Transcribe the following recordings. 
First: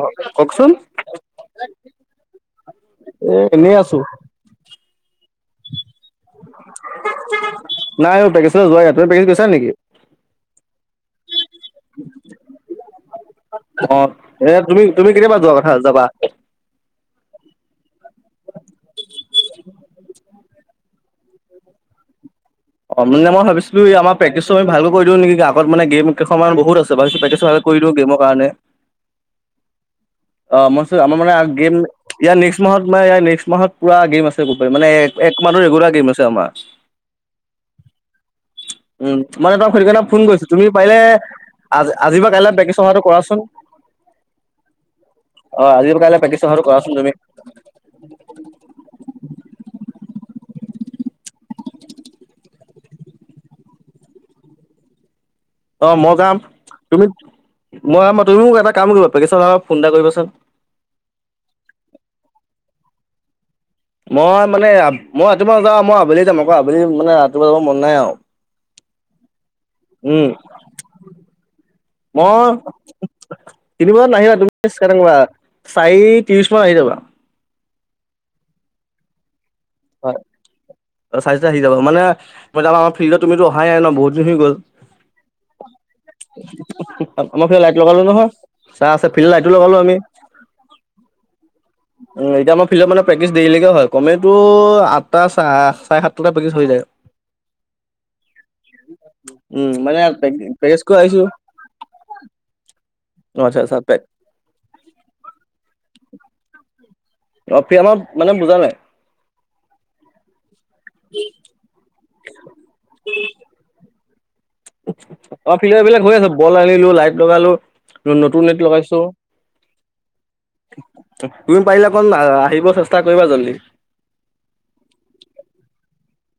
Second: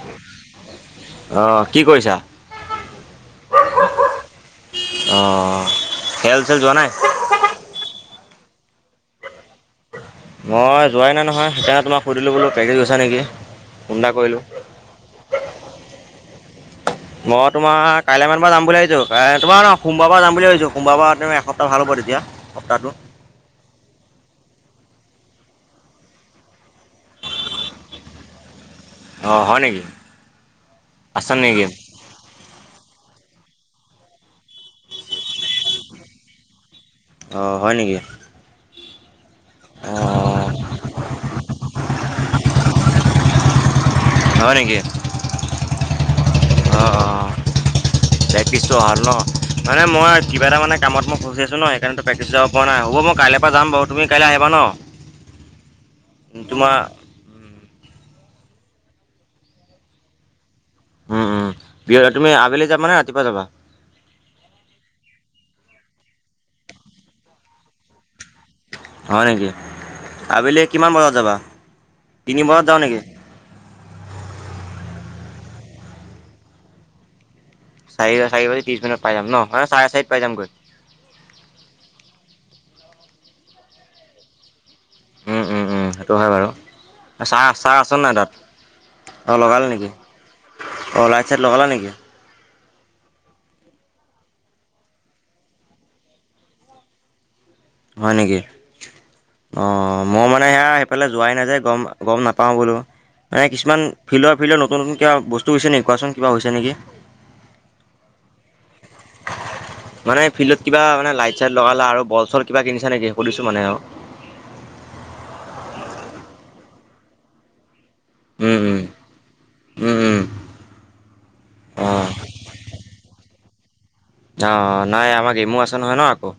অ', কওকচোন। অ', কি কৰিছা? এ এনেই আছো। অ'। খেল-চেল যোৱা নাই? নাই পেকেজ যোৱাই নাই, তুমি পেকেজ গৈছা নেকি? মই যোৱাই নাই নহয়, সেইকাৰণে তোমাক সুধিলো বোলো পেকেজ গৈছে নেকি? অ ফোন এটা কৰিলো। এ, তুমিও তুমি কিবা যোৱা কথা, যাবা। মই তোমাৰ কাইলে মান বা যাম বুলি ভাবিছো, তোমাৰ ন সোমবাৰ পৰা যাম বুলি ভাবিছো। সোমবাৰ পা তুমি এসপ্তাহ ভাল হ'ব তেতিয়া, সপ্তাহ মুন দাই মই ভাবিছিলোঁ কি, আমাৰ প্ৰেকটিচটো ভালোঁ কৰি দিওঁ নেকি, আগত মানে গেম কেইখনমান বহুত আছে, ভাল প্ৰেকটিচটো ভাল কৰি দিওঁ গেম কাৰণে। [unintelligible] নেকি অ', মই আমাৰ মানে আছা নেকি গেম ইয়াৰ নেক্সট মাহত নেক্সট মাহত পুৰা গেম আছে গোটেই, মানে এক মাহ ৰেগুলাৰ গেম আছে আমাৰ। অ', হয় নেকি? উম, মানে তোমাক সেইটো অঁ কাৰণে ফোন কৰিছো, তুমি পাৰে আজ আজি বা কাইলৈ প্ৰেক্টিছ অহা টো কৰা চোন। [inaudible] হয় নেকি। অ', আজি বা কাইলে প্ৰেক্টিছ অহাটো কৰাচোন তুমি। প্ৰেক্টিচটো হ'ল ন, মানে মই কিবা এটা মানে ফচি আছো ন সেইকাৰণ প্ৰেক্ট গুচি যাব পৰা নাই, হ'ব মই কাইলপা যাম বাৰু, তুমি কাইলে আহিবা ন? অ', মই যাম, তোমাৰ তুমি মই তুমি মোক এটা কাম কৰিবা পেকটিচত অহা আগত ফোন এটা কৰিবা চোন। উম, উম, দিয়া তুমি আবেলি যাবা নে ৰাতিপুৱা যাবা? মই মানে মই ৰাতিপুৱা যাওঁ মই আবেলি যাম আকৌ আবেলি মানে ৰাতিপুৱা যাব মন নাই আও। হয় নেকি। আবেলি কিমান বজাত যাবা তিনি মই বজাত যাও নেকি? তিনি বজাত নাহিবা, তুমি [unintelligible] চাৰি ত্ৰিশ মান আহি যাবা। চাৰি চাৰি বাজি ত্ৰিশ মিনিত পাই যাম ন, মানে চাৰে চাৰিত হয় পাই যাম গৈ। চাৰে চাৰিটাত আহি যাব, মানে মই যে আমাৰ ফিল্ডত তুমিতো অহাই নাই ন বহুদিন হৈ গ'ল। উম উম [inaudible] উম সেইটো হয় বাৰু চাহ আমাৰ ফালে চাহ লাইট আছ লগালো নাই তাত নহয়, চাহ আছে ফিল্ডত লাইটো লগালো আমি। অ', লাইট-চাইট লগালা নেকি? উম, এতিয়া আমাৰ ফিল্ডৰ মানে প্ৰেক্টিচ দেৰিলৈকে হয়, কমেওতোৰ আঠটা চাৰে চাৰে সাতটালে প্ৰেক্টিচ হৈ যায়। হয় নেকি? অ', মই মানে এইয়া প্ৰেক্টিচ কৰি সেইফালে আহিছো যোৱাই নাই যে, গম গম নাপাওঁ বোলো। অ এই, আচ্ছা কিছুমান আচ্ছা ফিল্ডৰ, ফিল্ডৰ নতুন, নতুন কিবা বস্তু হৈছে নেকি কোৱাচোন, কিবা হৈছে নেকি। [unintelligible] মানে বুজা নাই? মানে ফিল্ডত কিবা মানে লাইট-চাইট লগালা আৰু বল-চল কিবা কিনিছা নেকি সুধিছোঁ মানে আৰু। অ', ফিল্ডাত এই বিলাক হৈ আছে, বল আনিলো লাইট লগালো, নতুন উম লাইট উম লগাইছোঁ। উম, উম। তু- তুমি পাৰিলে অঁ অকণ আ- আহিব চেষ্টা কৰিবা জল্দি। অ', অ', নাই আমাৰ গ্ৰেমো আছে ন আকৌ।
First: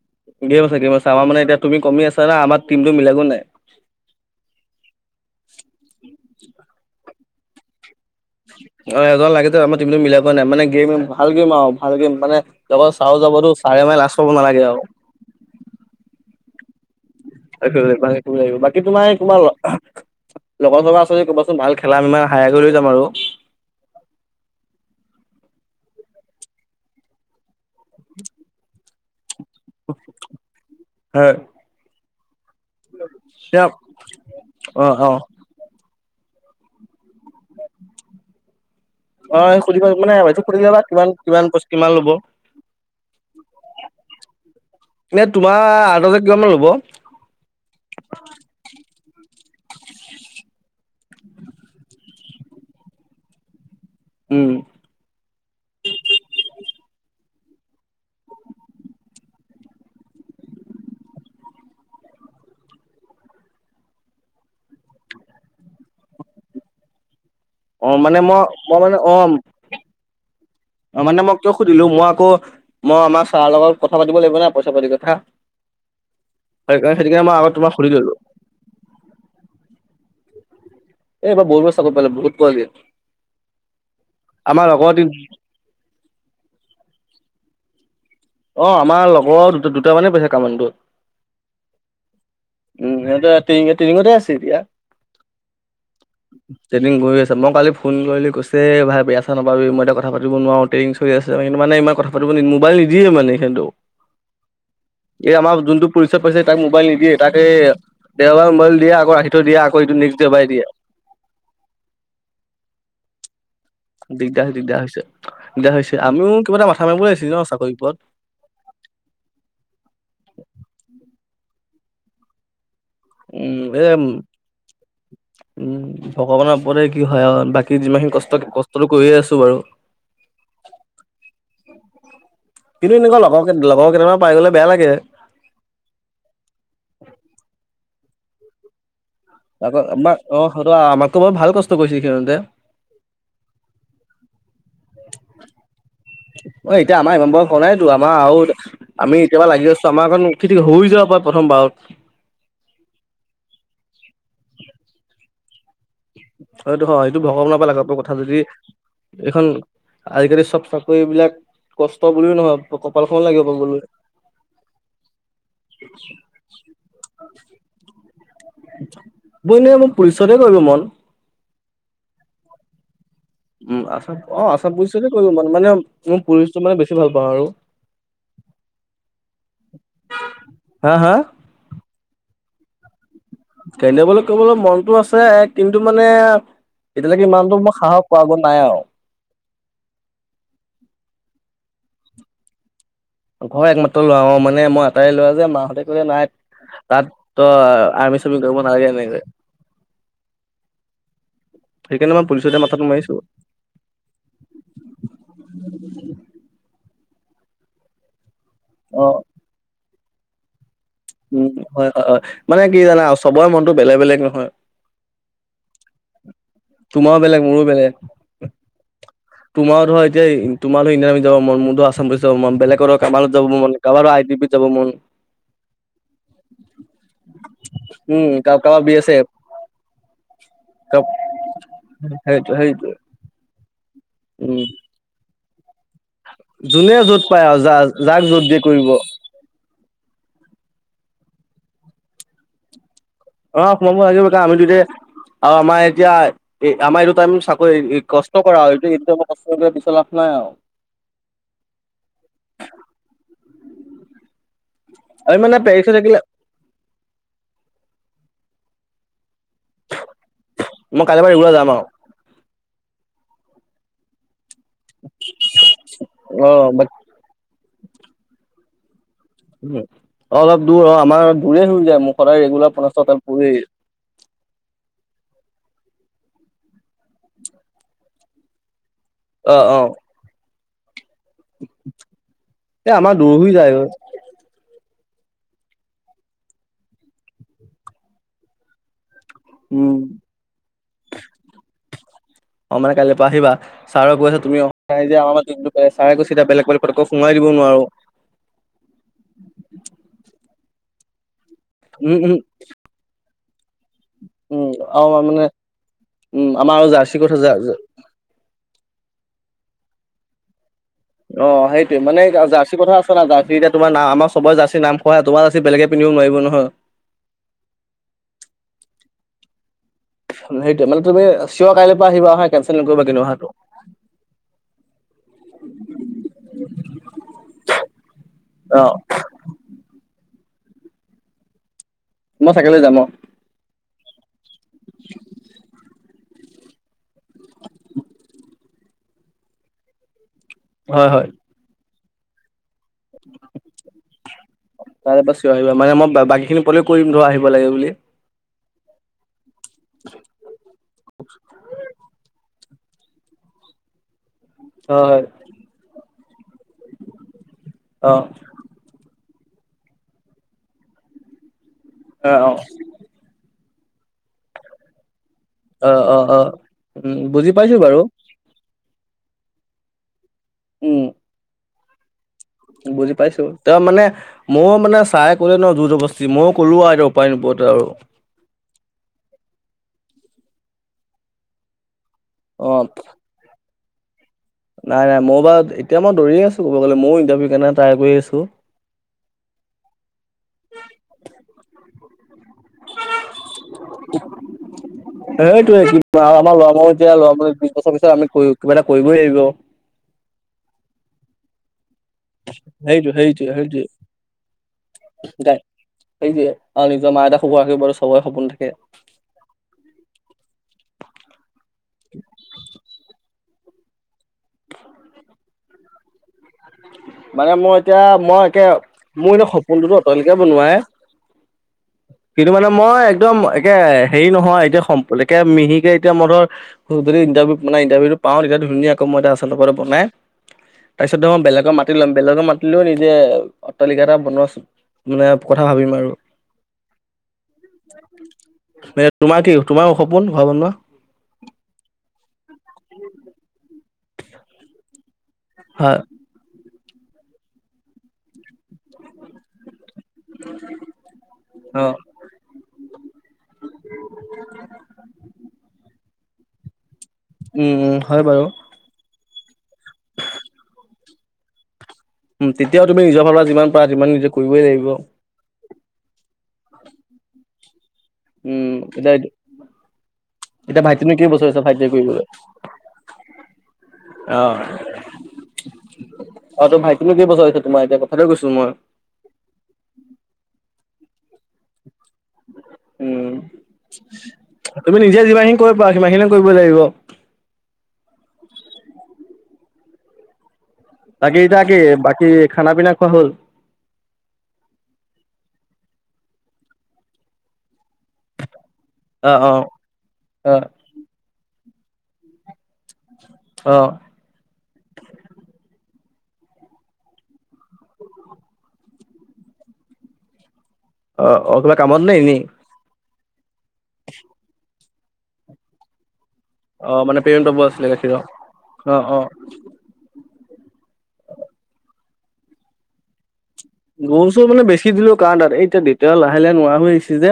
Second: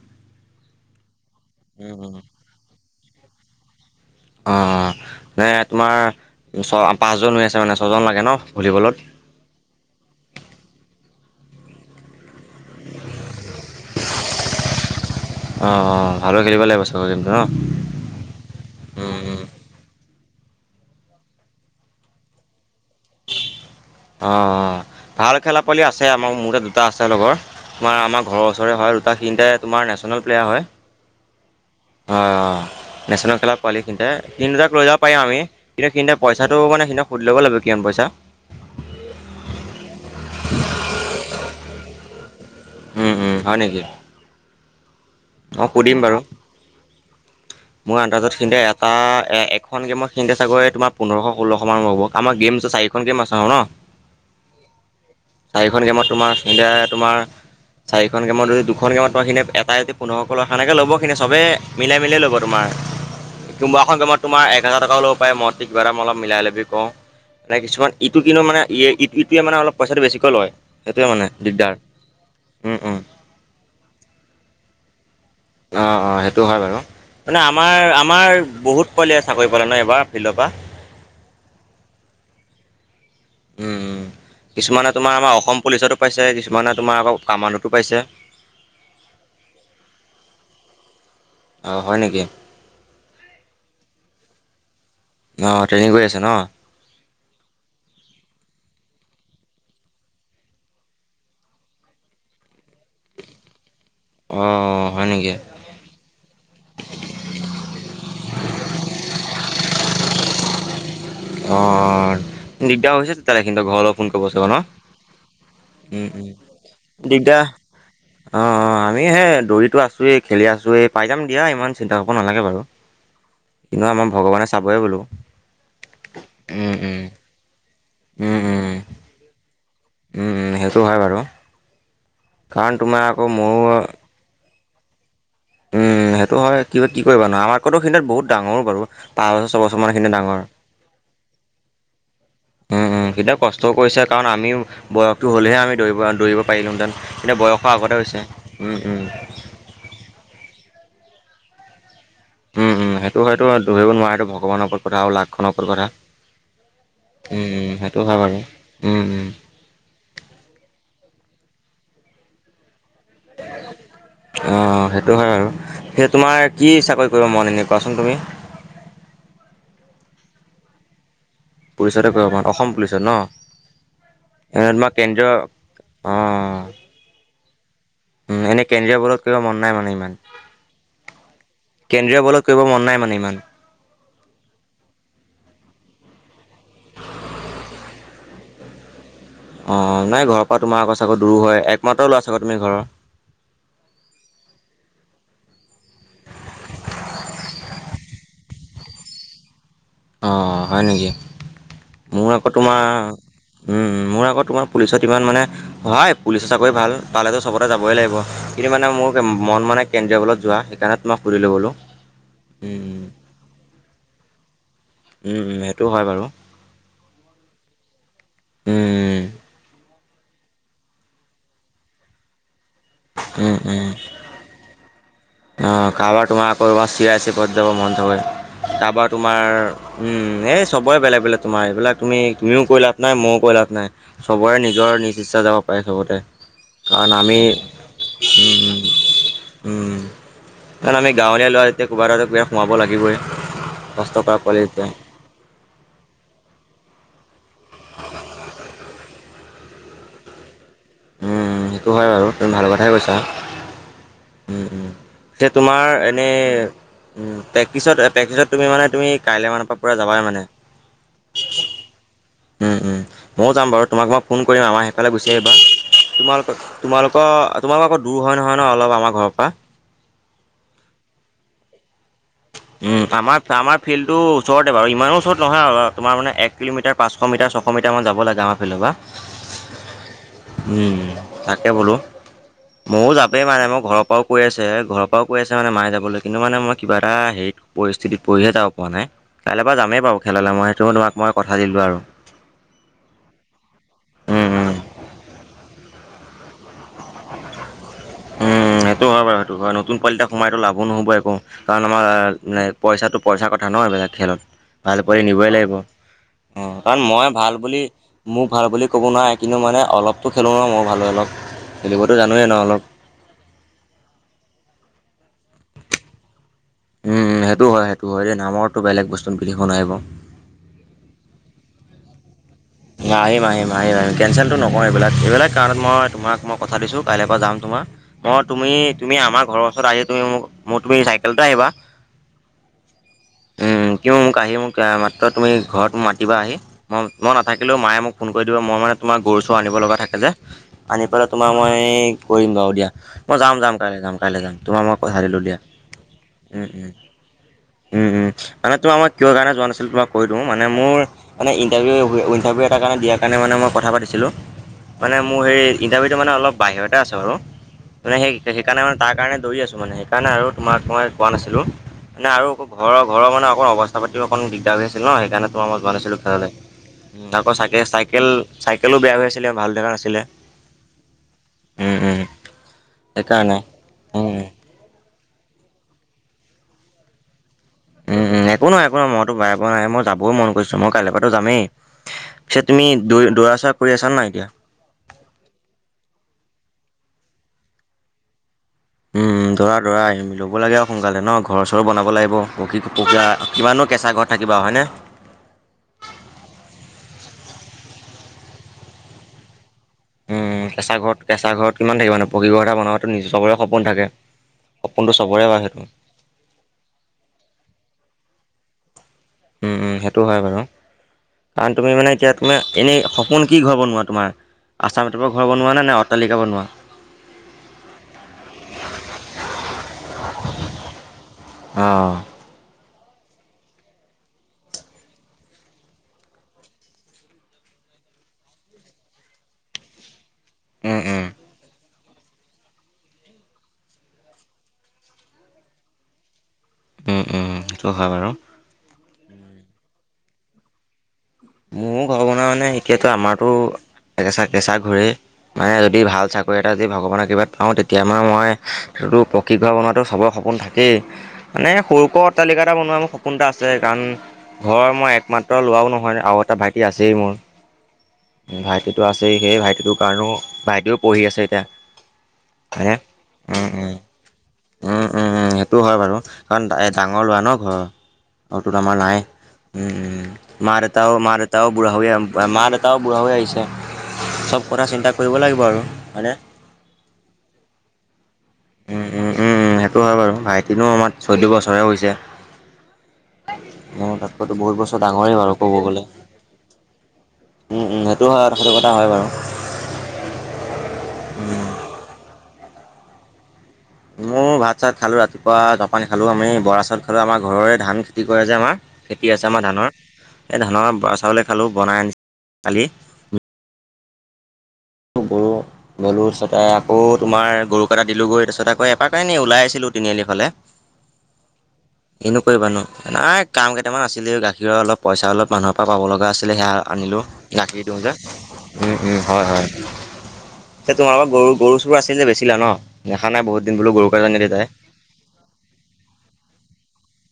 গেম আছে, গেম আছে আমাৰ মানে এতিয়া তুমি উম কমি উম আছা না, আমাৰ টিমটো মিলাগৈ নাই। অ', অ', নাই তোমাৰ ওচৰ পাঁচজন হৈ আছে মানে ছয়জন লাগে ন। ভলীবলত অ', এজন লাগে যে আমাৰ টিমতটো মিলাব পৰা নাই, মানে গেম ভাল, গেম আও ভাল গেম মানে লগত ছাৰো যাবতো, ছাৰে মানে লাজ পাব নালাগে আওঁ। অ', অ' ভালকৈ খেলিব লাগিব চবে কিন্তু ন'। খেলিব লাগিব ভালে খেলিব লাগিব। বাকী তোমাৰ এই কোনবা ল লগৰ ছগৰ আছে যদি ক'বাচোন, ভাল খেলা মেম্বাৰ হায়াৰ কৰি লৈ যাম আৰু। অ', অ' ভাল খেলা পোৱালি আছে আমাৰ, মোৰে দুটা আছে লগৰ। তোমাৰ আমাৰ ঘৰৰ ওচৰৰে হয় দুটা তিনিটাই তোমাৰ নেশ্যনেল প্লেয়াৰ হয়। হয়। অ', অ' নেশ্যনেল খেলা দিয়ক, পোৱালি তিনিটাই, তিনিতাক অ লৈ যাব অ পাৰিম আমি আমি। এতিয়া সিনতে পইচাটো মানে সিহঁতক সুধি ল'ব লাগিব কিমান পইচা। অ' এই সুধিবা মানে এইটো সুধি ল'বা কিমান কিমান পইচা কিমান ল'ব। উম, উম, হয় নেকি? এনে তোমাৰ মই সুধিম বাৰু আন্দাজত কিমান মান ল'ব? মোৰ আন্দাজত সিহঁতে এটা এ-এখন গেমত সিহঁতে চাগৈ তোমাৰ পোন্ধৰশ ষোল্লশ মান ল'ব। আমাৰ গেম হৈছে চা খন গেম আছে আৰু ন'? উম। চাৰিখন গেমত তোমাৰ সিহঁতে তোমাৰ চাৰিখন গেমৰ যদি দুখন গেমত তোৰ সিহঁতে এটাই যদি পোন্ধৰশ লয়, সেনেকে ল'ব সিহঁতে চবে মিলাই মিলি ল'ব। তোমাৰ, কোনোবা এখন গেমত তোমাৰ এক হাজাৰ টকাও ল'ব পাৰে, মই যদি কিবা এটা মই অলপ মিলাই ল'বি কওঁ। মানে অ কিছুমান, ইটো মই কিন্তু মানে মই এ, অ ইটোৱে মানে অলপ পইচাটো বেছিকৈ লয় সেইটোৱে মানে মই কিয় দিগদাৰ। সুধিলো মই আকৌ উম উম মই আমাৰ ছাৰৰ লগত কথা পাতিব লাগিব না পইচা পাতিৰ কথা। অ', অ' সেইটো হয় বাৰু। সেইকাৰণে সেইটো কাৰণে মই মানে আগত তোমাক সুধি আমাৰ ললো আমাৰ বহুত পোৱলিয়ে চাকৰি পালে ন' এইবাৰ ফিল্ডৰ পৰা? এহ এইবাৰ বহুত কেইটা চাকৰি পালে, বহুত পোৱালিয়ে। উম, উম, কিছুমানে তি তোমাৰ আমাৰ অসম পুলিচতো পাইছে, কিছুমানে তোমাৰ আকৌ কামাণ্ডতো পাইছে। অ' আমাৰ লগৰৰ দু-দুটা মানেই পাইছে কামাণ্ডত। অ' হয় নেকি? উম, সিহঁতে ট্ৰেইনিং ট্ৰেইনিংতে আছে এতিয়া। অ' ট্ৰেইনিং কৰি আছে ন'? ট্ৰেইনিং কৰি আছে। মই কালি ফোন কৰিলোঁ কৈছে ভাই বেয়া চেয়া নাপাবি মই এতিয়া কথা পাতিব নোৱাৰোঁ। ট্ৰেইনিং চলি আছে কিন্তু মানে ইমান কথা পাতিব, নিদিয়ে মোবাইল নিদিয়ে মানে সিহঁতক। অ হয় নেকি। এই আমাৰ যোনটো পুলিচত পাইছে তাক মোবাইল নিদিয়ে তাক এই দেওবাৰ মোবাইল দিয়ে আকৌ ৰাখি থৈ দিয়ে আকৌ এইটো নেক্সট দেওবাৰে দিয়ে। অ', অ'। নিদিয়া হৈছিল? তাৰে কিন্তু ঘৰৰ লগত দিগদাৰ হয়, দিগদাৰ হৈছে, দিগদাৰ হৈছে। উম, উম। আমিও কিবা এটা মাথা মাৰিব লাগিছিল দিগদাৰ ন' চাকৰিৰ ওপৰত? অ', অ' আমি সে দৌৰিতো আছোঁয়ে, খেলি আছোঁয়ে এই পাই যাম দিয়া ইমান চিন্তা কৰিব নালাগে বাৰু। উম, কিন্তু এ, আমাৰ ভগৱানে চাবই বোলো। উম, ভগৱানৰ উম, উপৰে উম, কি হয় আৰু বাক কি যিমানখিনি কষ্ট, উম, উম, কষ্টটো কৰিয়ে আছোঁ বাৰু। উম, উম, সেইটো হয় বাৰু। কাৰণ কিন্তু তোমাৰ আকৌ এনেকুৱা লগৰ ময়ো লগৰ কেইটামা পাই গ'লে বেয়া লাগে। উম, সেইটো হয় কিবা কি কৰিবা ন' আমাতকৈ সিহঁত বহুত ডাঙৰ বাৰু, পাঁচ বছৰ ছয় বছৰমান সিহঁত ডাঙৰ। ত' আমাতকো বৰ ভাল কষ্ট কৰিছিল সিহঁতে। উম, উম, সিহঁতে কষ্টও কৰিছে কাৰণ আমিও বয়সটো হ'লেহে আমি দৌৰিব দৌৰিব পাৰিলোহেঁতেন। নাই ইমান এতিয়া বয়স হোৱা বয়সৰ নাইতো, আগতে আমাৰ হৈছে। আৰু উম, উম। আমি এতিয়াবা লাগি আছোঁ আমাৰ এখন কেতিয়াবা হৈ যাব পাৰে প্ৰথম বাৰত। উম, উম, সেইটো হয়তো দূৰিব নোৱাৰা, ভগৱানৰ ওপৰত কথা আৰু লাখখনৰ ওপৰত কথা। হয়টো হয় সেইটো উম, ভগৱানৰ পৰা উম, লাখৰ পৰা সেইটো হয় কথা বাৰু। যদি উম, উম, এইখন আজিকালি চব চাকৰি বিলাক কষ্ট বুলিও নহব। লাগিব গৈলৈ। অঁ সেইটো হয় বাৰু, সেই তোমাৰ কি চাকৰি কৰিব মন এনে কোৱাচোন তুমি? মোৰ এনেই পুলিচতে কৰিব মন। পুলিচতে কৰিব মন, অসম পুলিচত ন? উম, আসাম অ এনে আচাম তোমাৰ পুলিচতে কৰিব কেন্দ্ৰীয় মানে মানে মোৰ পুলিচটো অ', মানে বেছি ভাল পাওঁ আৰু। উম, এনেই কেন্দ্ৰীয় বোৰ্ডত কৰিব মন নাই মানে ইমান? হা হা কেন্দ্ৰীয় বলত কৰিব মন নাই মানে ইমান? কেন্দ্ৰীয় বোৰলৈ ক'বলৈ মনটো আছে কিন্তু মানে, এতিয়ালৈকে ইমানটো মই সাহস কৰাগৈ নাই আও। অ নাই ঘৰৰ পৰা তোমাৰ আকো চাগৈ দূৰৰ হয়। একমাত্ৰ ল'ৰা ছাগৈ তুমি ঘৰৰ? ঘৰ একমাত্ৰ লৰা অ মানে মই এটাই লৰা যে মাহঁতে কলে নাই, তাত ত‌ই আৰ্মি চাৰ্মি কৰিব নালাগে এনেকে কয়। অঁ হয় নেকি? সেইকাৰণে মই মোৰ আক পুলিচতে তোমাৰ, মাথাটো মাৰিছো উম উম, মোৰ আক তোমাৰ পুলিচত ইমান মানে, হয়, পুলিচৰ চাকৰি ভাল পালেতো চবতে যাবই লাগিব। কিন্তু মানে অ মোৰ মন মানে কেন্দ্ৰীয়বলত যোৱা, সেইকাৰণে তোমাক সুধিলো উম বোলো। হয় হয় হয়, মানে কি উম, জানা চবৰে মনটো বেলেগ বেলেগ নহয়। উম উম, সেইটো হয় বাৰু। তোমাৰো বেলেগ মোৰো বেলেগ। উম, তোমাৰ ধৰ এতিয়া, তোমাৰ ধৰ ইণ্ডিয়ান আৰ্মিত মন, মোৰো আছাম পুলিচত যাব মন, বেলেগৰ কৰবালৈ যাব উম, মন, কাৰবাটো আই বি পি ত যাব মন। অঁ কাৰোবাৰ তোমাৰ আকৌ তোমাৰ চি আই চেপত যাব মন থাকে, উম কাৰোবাৰ তা বি পা এছ তোমাৰ,, উম, এই চবৰে এফ বেলেগ বেলেগ তোমাৰ এইবিলাক তুমি সেইটো তুমিও কৈ সেইটোৱে লাভ নাই মইয়ো কৈ লাভ নাই। চবৰে উম নিজৰ নিজ ইচ্ছা যাব পাৰে চবতে। যোনে কাৰণ য'ত আমি পায় আও যাক যাক য'ত দিয়ে কৰিব। ওম। কাৰণ আমি গাঁৱলীয়া ল'ৰা এতিয়া কিবা এটাটো কিবা সোমাব লাগিবই। অ সোমাব কষ্ট লাগিব, কৰা কাৰণ আমি পোৱালি দুয়াই, যেতিয়া আৰু আমাৰ এতিয়া এ আমাৰ এইটো টাইম চাকৰি কষ্ট কৰা হয়টো এইটো টাইমত, কষ্ট কৰি পিছত লাভ নাই আও। ওম ওম সেইটো হয় বাৰু, তুমি ভাল কথাই কৈছা। ওম ওম আমি এতিয়া মানে তোমাৰ পেৰিছ হৈ থাকিলে এনেই, উম পেক্টিছত পেক্টিছত তুমি মানে তুমি কাইলে মানৰ পা পুৰা যাবাই মানে। মই কাইল পা এই পুৰা যাম আও। ওম ওম, মইয়ো যাম বাৰু তোমাক মই ফোন কৰিম আমাৰ সেইফালে গুচি আহিবা। অ তোমালোকক বাট তোমালোক ক তোমালোক আক দূৰ হয় নহয় ন অলপ আমাৰ ঘৰৰ পৰা। উম, অলপ দূৰ অ আমাৰ দূৰে হৈ যায় মোৰ সদায় ৰেগুলাৰ, পঞ্চাশ উম, টকা তেল টাৰ্ম আপ পুৰেই টাৰ্ম আপ ফিল্টো ওচৰতে বাৰু ইমানো ওচৰত নহয় আৰু তোমাৰ মানে এককিলোমিটাৰ পাঁচশ মিটাৰ ছশ মিটাৰমান যাব লাগে আমাৰ। সেই ফালৰ পা। অ অ। উ উ তাকে বোলো, এ মইয়ো আমাৰ দূৰ যাপেই হৈ মাৰে যায় মোৰ ঘৰৰ পৰাও, কৈ আছে ঘৰৰ পৰা কৈ আছে মানে মায়ে যাবলে কিন্তু মানে মই, কিবা এটা হেৰি পৰিস্থিতিত পৰিহে যাব পৰা নাই। কাইলে পা উম যামেই বাৰু খেললে মই সেইটো তোমাক মই কথা দিলো আৰু। অ মানে কাললৈ পৰা আহিবা। ছাৰে কৈ আছে উম তুমি উম আহা নাই যে [inaudible] টিমটোত, ছাৰে কৈছে এতিয়া এ বেলেগ বেলেগ পতকে সোমাই দিব নোৱাৰো। উম সেইটো হয় বাৰু সেইটো হয়, নতুন পোৱালি এটা সোমাইতো লাভো নহ'ব একো, কাৰণ আমাৰ উম উম পইচাটো পইচা কথা ন এইবিলাক। খেলত উম ভাল আৰু কৰি মানে নিবই লাগিব, উম আমাৰ অঁ আৰু কাৰণ জাৰ্চি মই কথা জা ভাল জা বুলি মোক ভাল বুলি ক'ব নোৱাৰে কিন্তু মানে অলপতো খেলোঁ ন মই ভাল দৰে অলপ, অ সেইটোয়ে খেলিবতো মানে জানোৱে ন জাৰ্চি অলপ। কথা আছে জাৰ্চি এতিয়া তোমাৰ নাম আমাৰ চবৰে জাৰ্চি নাম হয়, তোমাৰ জাৰ্চি বেলেগে পন্ধিব নোৱাৰিব নহয়। উম সেইটো হয় সেইটো হয় এতিয়া নামৰতো বেলেগ বস্তু পিন্ধব নোৱাৰিব। সেইটোৱে মানে তুমি চিঅ কাইলৈ পৰা আহিবা হয় আহিম আহিম। আহিম আহিম কেনচেলটো নকওঁ এইবিলাক, এইবিলাক কাৰণত মই তোমাক মই কথা দিছোঁ কাইলৈ পৰা যাম তোমাৰ। মই তুমি অ তুমি আমাৰ ঘৰৰ ওচৰত আহি তুমি মোৰ তুমি চাইকেলটো আহিবা। মই চাইকেলতে যাম অঁ। উম কিও মোক আহি মোক মাত্ৰ তুমি ঘৰত মাতিবা আহি মই মই থাকিলেও মায়ে মোক ফোন কৰি দিব মই মানে তোমাৰ গৰু চৰু আনিব লগা থাকে যে, আনি হয় পেলাই হয় তোমাৰ মই কৰিম বাৰু দিয়া। মই যাম যাম কাইলে যাম কাইলে যাম তোমাৰ মই কথা তাৰে পৰা দিলো' চিয়ৰ দিয়া, আহিবা মানে মই বাকী খিনি উম্ পলেও কৰিম ধৰা আহিব লাগে বুলি উম্। উম উম, মানে তোমাৰ মই কিয় কাৰণে যোৱা নাছিলো তোমাক কৈ দিওঁ মানে মোৰ মানে ইণ্টাৰভিউ উইল ইন্টাৰভিও এটাৰ কাৰণে দিয়াৰ কাৰণে মানে মই কথা পাতিছিলোঁ, হয় মানে হয় মোৰ হেই ইণ্টাৰভিউটো মানে অলপ বাহিৰতে আছে বাৰু, অ অ মানে হেই সেইকাৰণে মানে তাৰ কাৰণে দৌৰি আছোঁ মানে সেইকাৰণে আৰু তোমাক মই কোৱা নাছিলোঁ, মানে আৰু ঘৰৰ ঘৰৰ মানে অকন অৱস্থা পাতিও অকণ দিগদাৰ হৈ আছে ন, সেইকাৰণে তোমাৰ মই অ যোৱা অ অ নাছিলোঁ অ খেললে। উম উ বুজি আকৌ পাইছো চাকে বাৰু চাইকেল চাইকেলো বেয়া হৈ আছিলে ভাল দেখা নাছিলে। উম। উম উম। বুজি পাইছো সেইকাৰণে তেওঁ মানে উম মোৰ মানে চাই কৰিলে ন জোৰ জবদস্তি ময়ো ক'লোঁ আৰু এতিয়া উপায় নোপোৱাতে আৰু। উম উম একো নহয় একো নহয় মইতো বেয়া পোৱা নাই, মই যাবই মন কৰিছো মই কাইলৈ পৰাটো যামেই। পিছে অ তুমি দৌ দৌৰা চৌৰা কৰি আছা নাই এতিয়া? নাই নাই মই বাৰ এতিয়া মই দৌৰিয়ে আছো ক'ব গ'লে ময়ো ইণ্টাৰভিউ কাৰনে ট্ৰাই কৰি আছো। উম উম দৌৰা দৌৰা ল'ব লাগে আৰু সোনকালে ন, ঘৰ চৰ বনাব লাগিব। পকী পকা কিমানো কেঁচা ঘৰত থাকিবা হয়নে। সেইটোৱে আমাৰ লৰা মানুহ যেতিয়া লৰা মানুহ [inaudible] পিছত আমি কিবা এটা কৰিবই লাগিব। উম উম কেঁচা ঘৰত কেঁচা ঘৰত কিমান থাকিব নো। পকিঘৰ এটা সেইটো বনোৱা নিজ সেইটোৱে চবৰে সেইটোৱে সপোন থাকে, সপোনটো চবৰে গাই হয় সেইটো। সেইটোৱে, আৰু নিজৰ মা দেউতা [inaudible] চবৰে সপোন থাকে। উম উম সেইটো হয় বাৰু। কাৰণ তুমি মানে এতিয়া তুমাৰ এনেই সপোন কি ঘৰ বনোৱা তোমাৰ? আসাম টাইপৰ ঘৰ বনোৱা নে নে অটালিকা বনোৱা? মানে মই এতিয়া মই একে মোৰ এনো সপোনটোতো অটালিকা বনোৱাই। অঁ। কিন্তু মানে মই একদম একে হেৰি নহয় এতিয়া সম্প একে মিহিকে এতিয়া মই ধৰ হুক যদি ইটাৰভিউটো মানে ইটাৰভিউটো পাও তেতিয়া ধুনীয়াকৈ মই এটা আসাম টাইপৰ এটা বনাই, উম তাৰপিছত উম দ বেলেগক মাটি লম বেলেগক মাটি লৈ নিজে অটালিকা এটা বনোৱা চোন মানে কথা ভাবিম আৰু। উম উম সেইটো হয় বাৰু। তোমাৰ কি তোমাৰ সপোন ঘৰ বনোৱা? মোৰ ঘৰ বনোৱা মানে এতিয়াতো, আমাৰতো কেঁচা- কেঁচা ঘৰ এ মাই হয় যদি ভাল চাকৰি এটা দিয়ে ভগৱানৰ কৃপাত পাওঁ, তেতিয়া মই- মই পকী ঘৰ বনোৱাটো চবৰে সপোন থাকেই। মানে অ সৰু ক'ত অট্টালিকা এটা বনোৱা মোৰ সপোন এটা আছে। কাৰণ ঘৰৰ মই একমাত্ৰ ল'ৰাও নহয় ন। আৰু এটা ভাইটি আছেই মোৰ। উম, হয় বাৰু। ভাইটিটো আছে, সেই ভাইটিটোৰ কাৰণেও ভাইটিও পঢ়ি আছে এতিয়া। উম, তেতিয়াও হয়নে তুমি নিজৰ ফালৰ উম পৰা উম যিমান নিজে কৰিবই লাগিব। উম উম, উম, সেইটোও হয় বাৰু। কাৰণ ডাঙৰ ল'ৰা ঘৰৰ উম, ঘৰটোত আমাৰ এতীয়া নাই এইটো মা- দেউতা, মা হৈছে দেউতাও ভাইটিয়ে কৰিবলৈ বুঢ়া হৈ আহিছে। অ চব কথা চিন্তা কৰিব লাগিব আৰু মানে। অ, তোৰ ভাইটি কেই বছৰ হৈছে? তোমাৰ এতিয়া কথাও কৈছোঁ মই। উম- উম- উম- উম, সেইটো হয় বাৰু, ভাইটিনো আমাৰ চৈধ্য বছৰে হৈছে। উম মই তাতকৈ বহুত তুমি বছৰ নিজে ডাঙৰেই বাৰু যিমানখিনি কৰিব ক'ব পাৰা গ'লে। সিমানখিনি কৰিব লাগিব উম- উম, সেইটো হয়, সেইটো কথা হয় বাৰু। তাকে- তাকে বাকী খানা পিনা খোৱা হ'ল? মোৰ ভাত- চাত খালোঁ, ৰাতিপুৱা জলপান খালোঁ। আমি বৰা চাউল খালোঁ, আমাৰ ঘৰৰে ধান। খেতি কৰে যে আমাৰ, খেতি অ আছে অ আমাৰ ধানৰ, এই ধানৰ বৰা চাউলে খালোঁ বনাই আনি খালি অ। বাৰো। গ'লো তাৰপিছতে আকৌ তোমাৰ গৰু কেইটা দিলোগৈ। তাৰপিছত আকৌ এপাক এনেই ওলাই আহিছিলোঁ, তিনিআলি ফালে। উম। অ- অ, কিবা কামত নে, এনে? নাই কাম কেইটামান আছিলে, গাখীৰৰ অলপ পইচা অলপ, মানুহৰ পৰা পাব লগা আছিল। সেইয়া অ মানে আনিলোঁ পেমেণ্ট পাব গাখীৰ আছিলে দিওঁ যে। গাখীৰৰ অ উম- উম, অ হয়- হয়। যে তোমাৰলোকৰ গৰু- গৰু- চৰু আছিল যে বেছিলা ন? দেখা নাই বহুত দিন বোলো গৰু গাইজনি তাই। কাৰ তাত, এতিয়া দিগদাৰ লাহে- লাহে নোৱাৰা হৈ আহিছে যে।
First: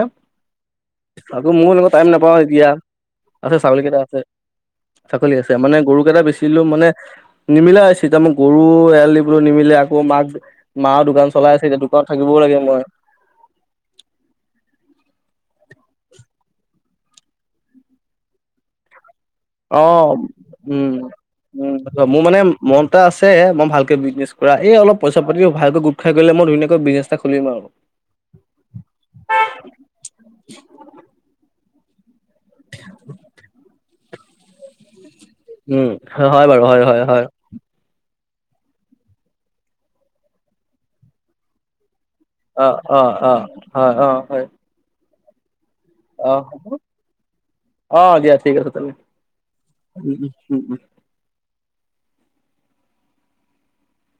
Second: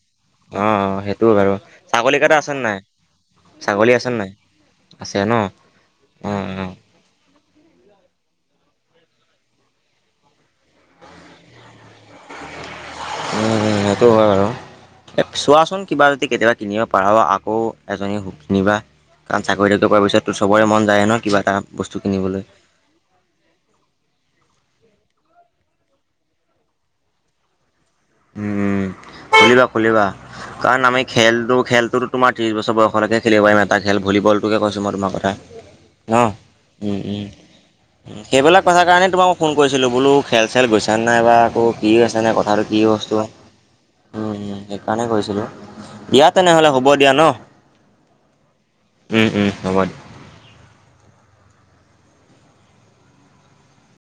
অ অ সেইটো তাত বাৰু এ, মইও সেইনেকে টাইম ছাগলী কেইটা নাপাও আছে নে এতিয়া, নাই? আছে ছাগলী কেইটা আছে। ন ছাগলী অ আছে, মানে গৰুকেইটা অ বেচি দিলোঁ মানে নিমিলা হৈছে। এতিয়া গৰু এৰাল দিব, নিমিলে আকৌ মাক মা দোকান চলাই আছে এতিয়া, দোকানত থাকিবও লাগে মই। উম, সেইটো হয় বাৰু। চোৱাচোন কিবা যদি কেতিয়াবা কিনিব পাৰা আকৌ এজনী কিনিবা। কাৰণ চাকৰি অ তাকৰি পোৱাৰ পিছত চবৰে উম মন যায় ন, কিবা এটা উম বস্তু মোৰ মানে কিনিবলৈ। মন এটা আছে। মই ভালকে বিজনেছ কৰা এই অলপ পইচা পাতি ভালকৈ গোট খাই গলে মই ধুনীয়াকৈ বিজনেছ এটা খুলিম আৰু। উম, খুলি লোৱা, খুলি লোৱা, কাৰণ আমি খেলটো- খেলটোৰ তোমাৰ ত্ৰিশ বছৰ বয়সলৈ খেলিব পাৰি এটা খেল। ভলীবলটোকে কৈছোঁ, তোমাৰ কথা। উম, ন? হয় বাৰু, হয়- উম, হয়- হয়। উম। সেইবিলাক কথাৰ কাৰণে তোমাক মই ফোন কৰিছিলোঁ। বোলো খেল- চেল গৈছা নাই বা আকৌ কি হৈছে নাই কথা। অ কি অ বস্তু হয়? অ হয় অ উম, হয় সেইকাৰণেই কৈছিলোঁ। দিয়া তেনেহ'লে হ'ব দিয়া ন। অ, দিয়া ঠিক আছে, তেনেহ'লে উম, উম, হ'ব। উম - উম - উম।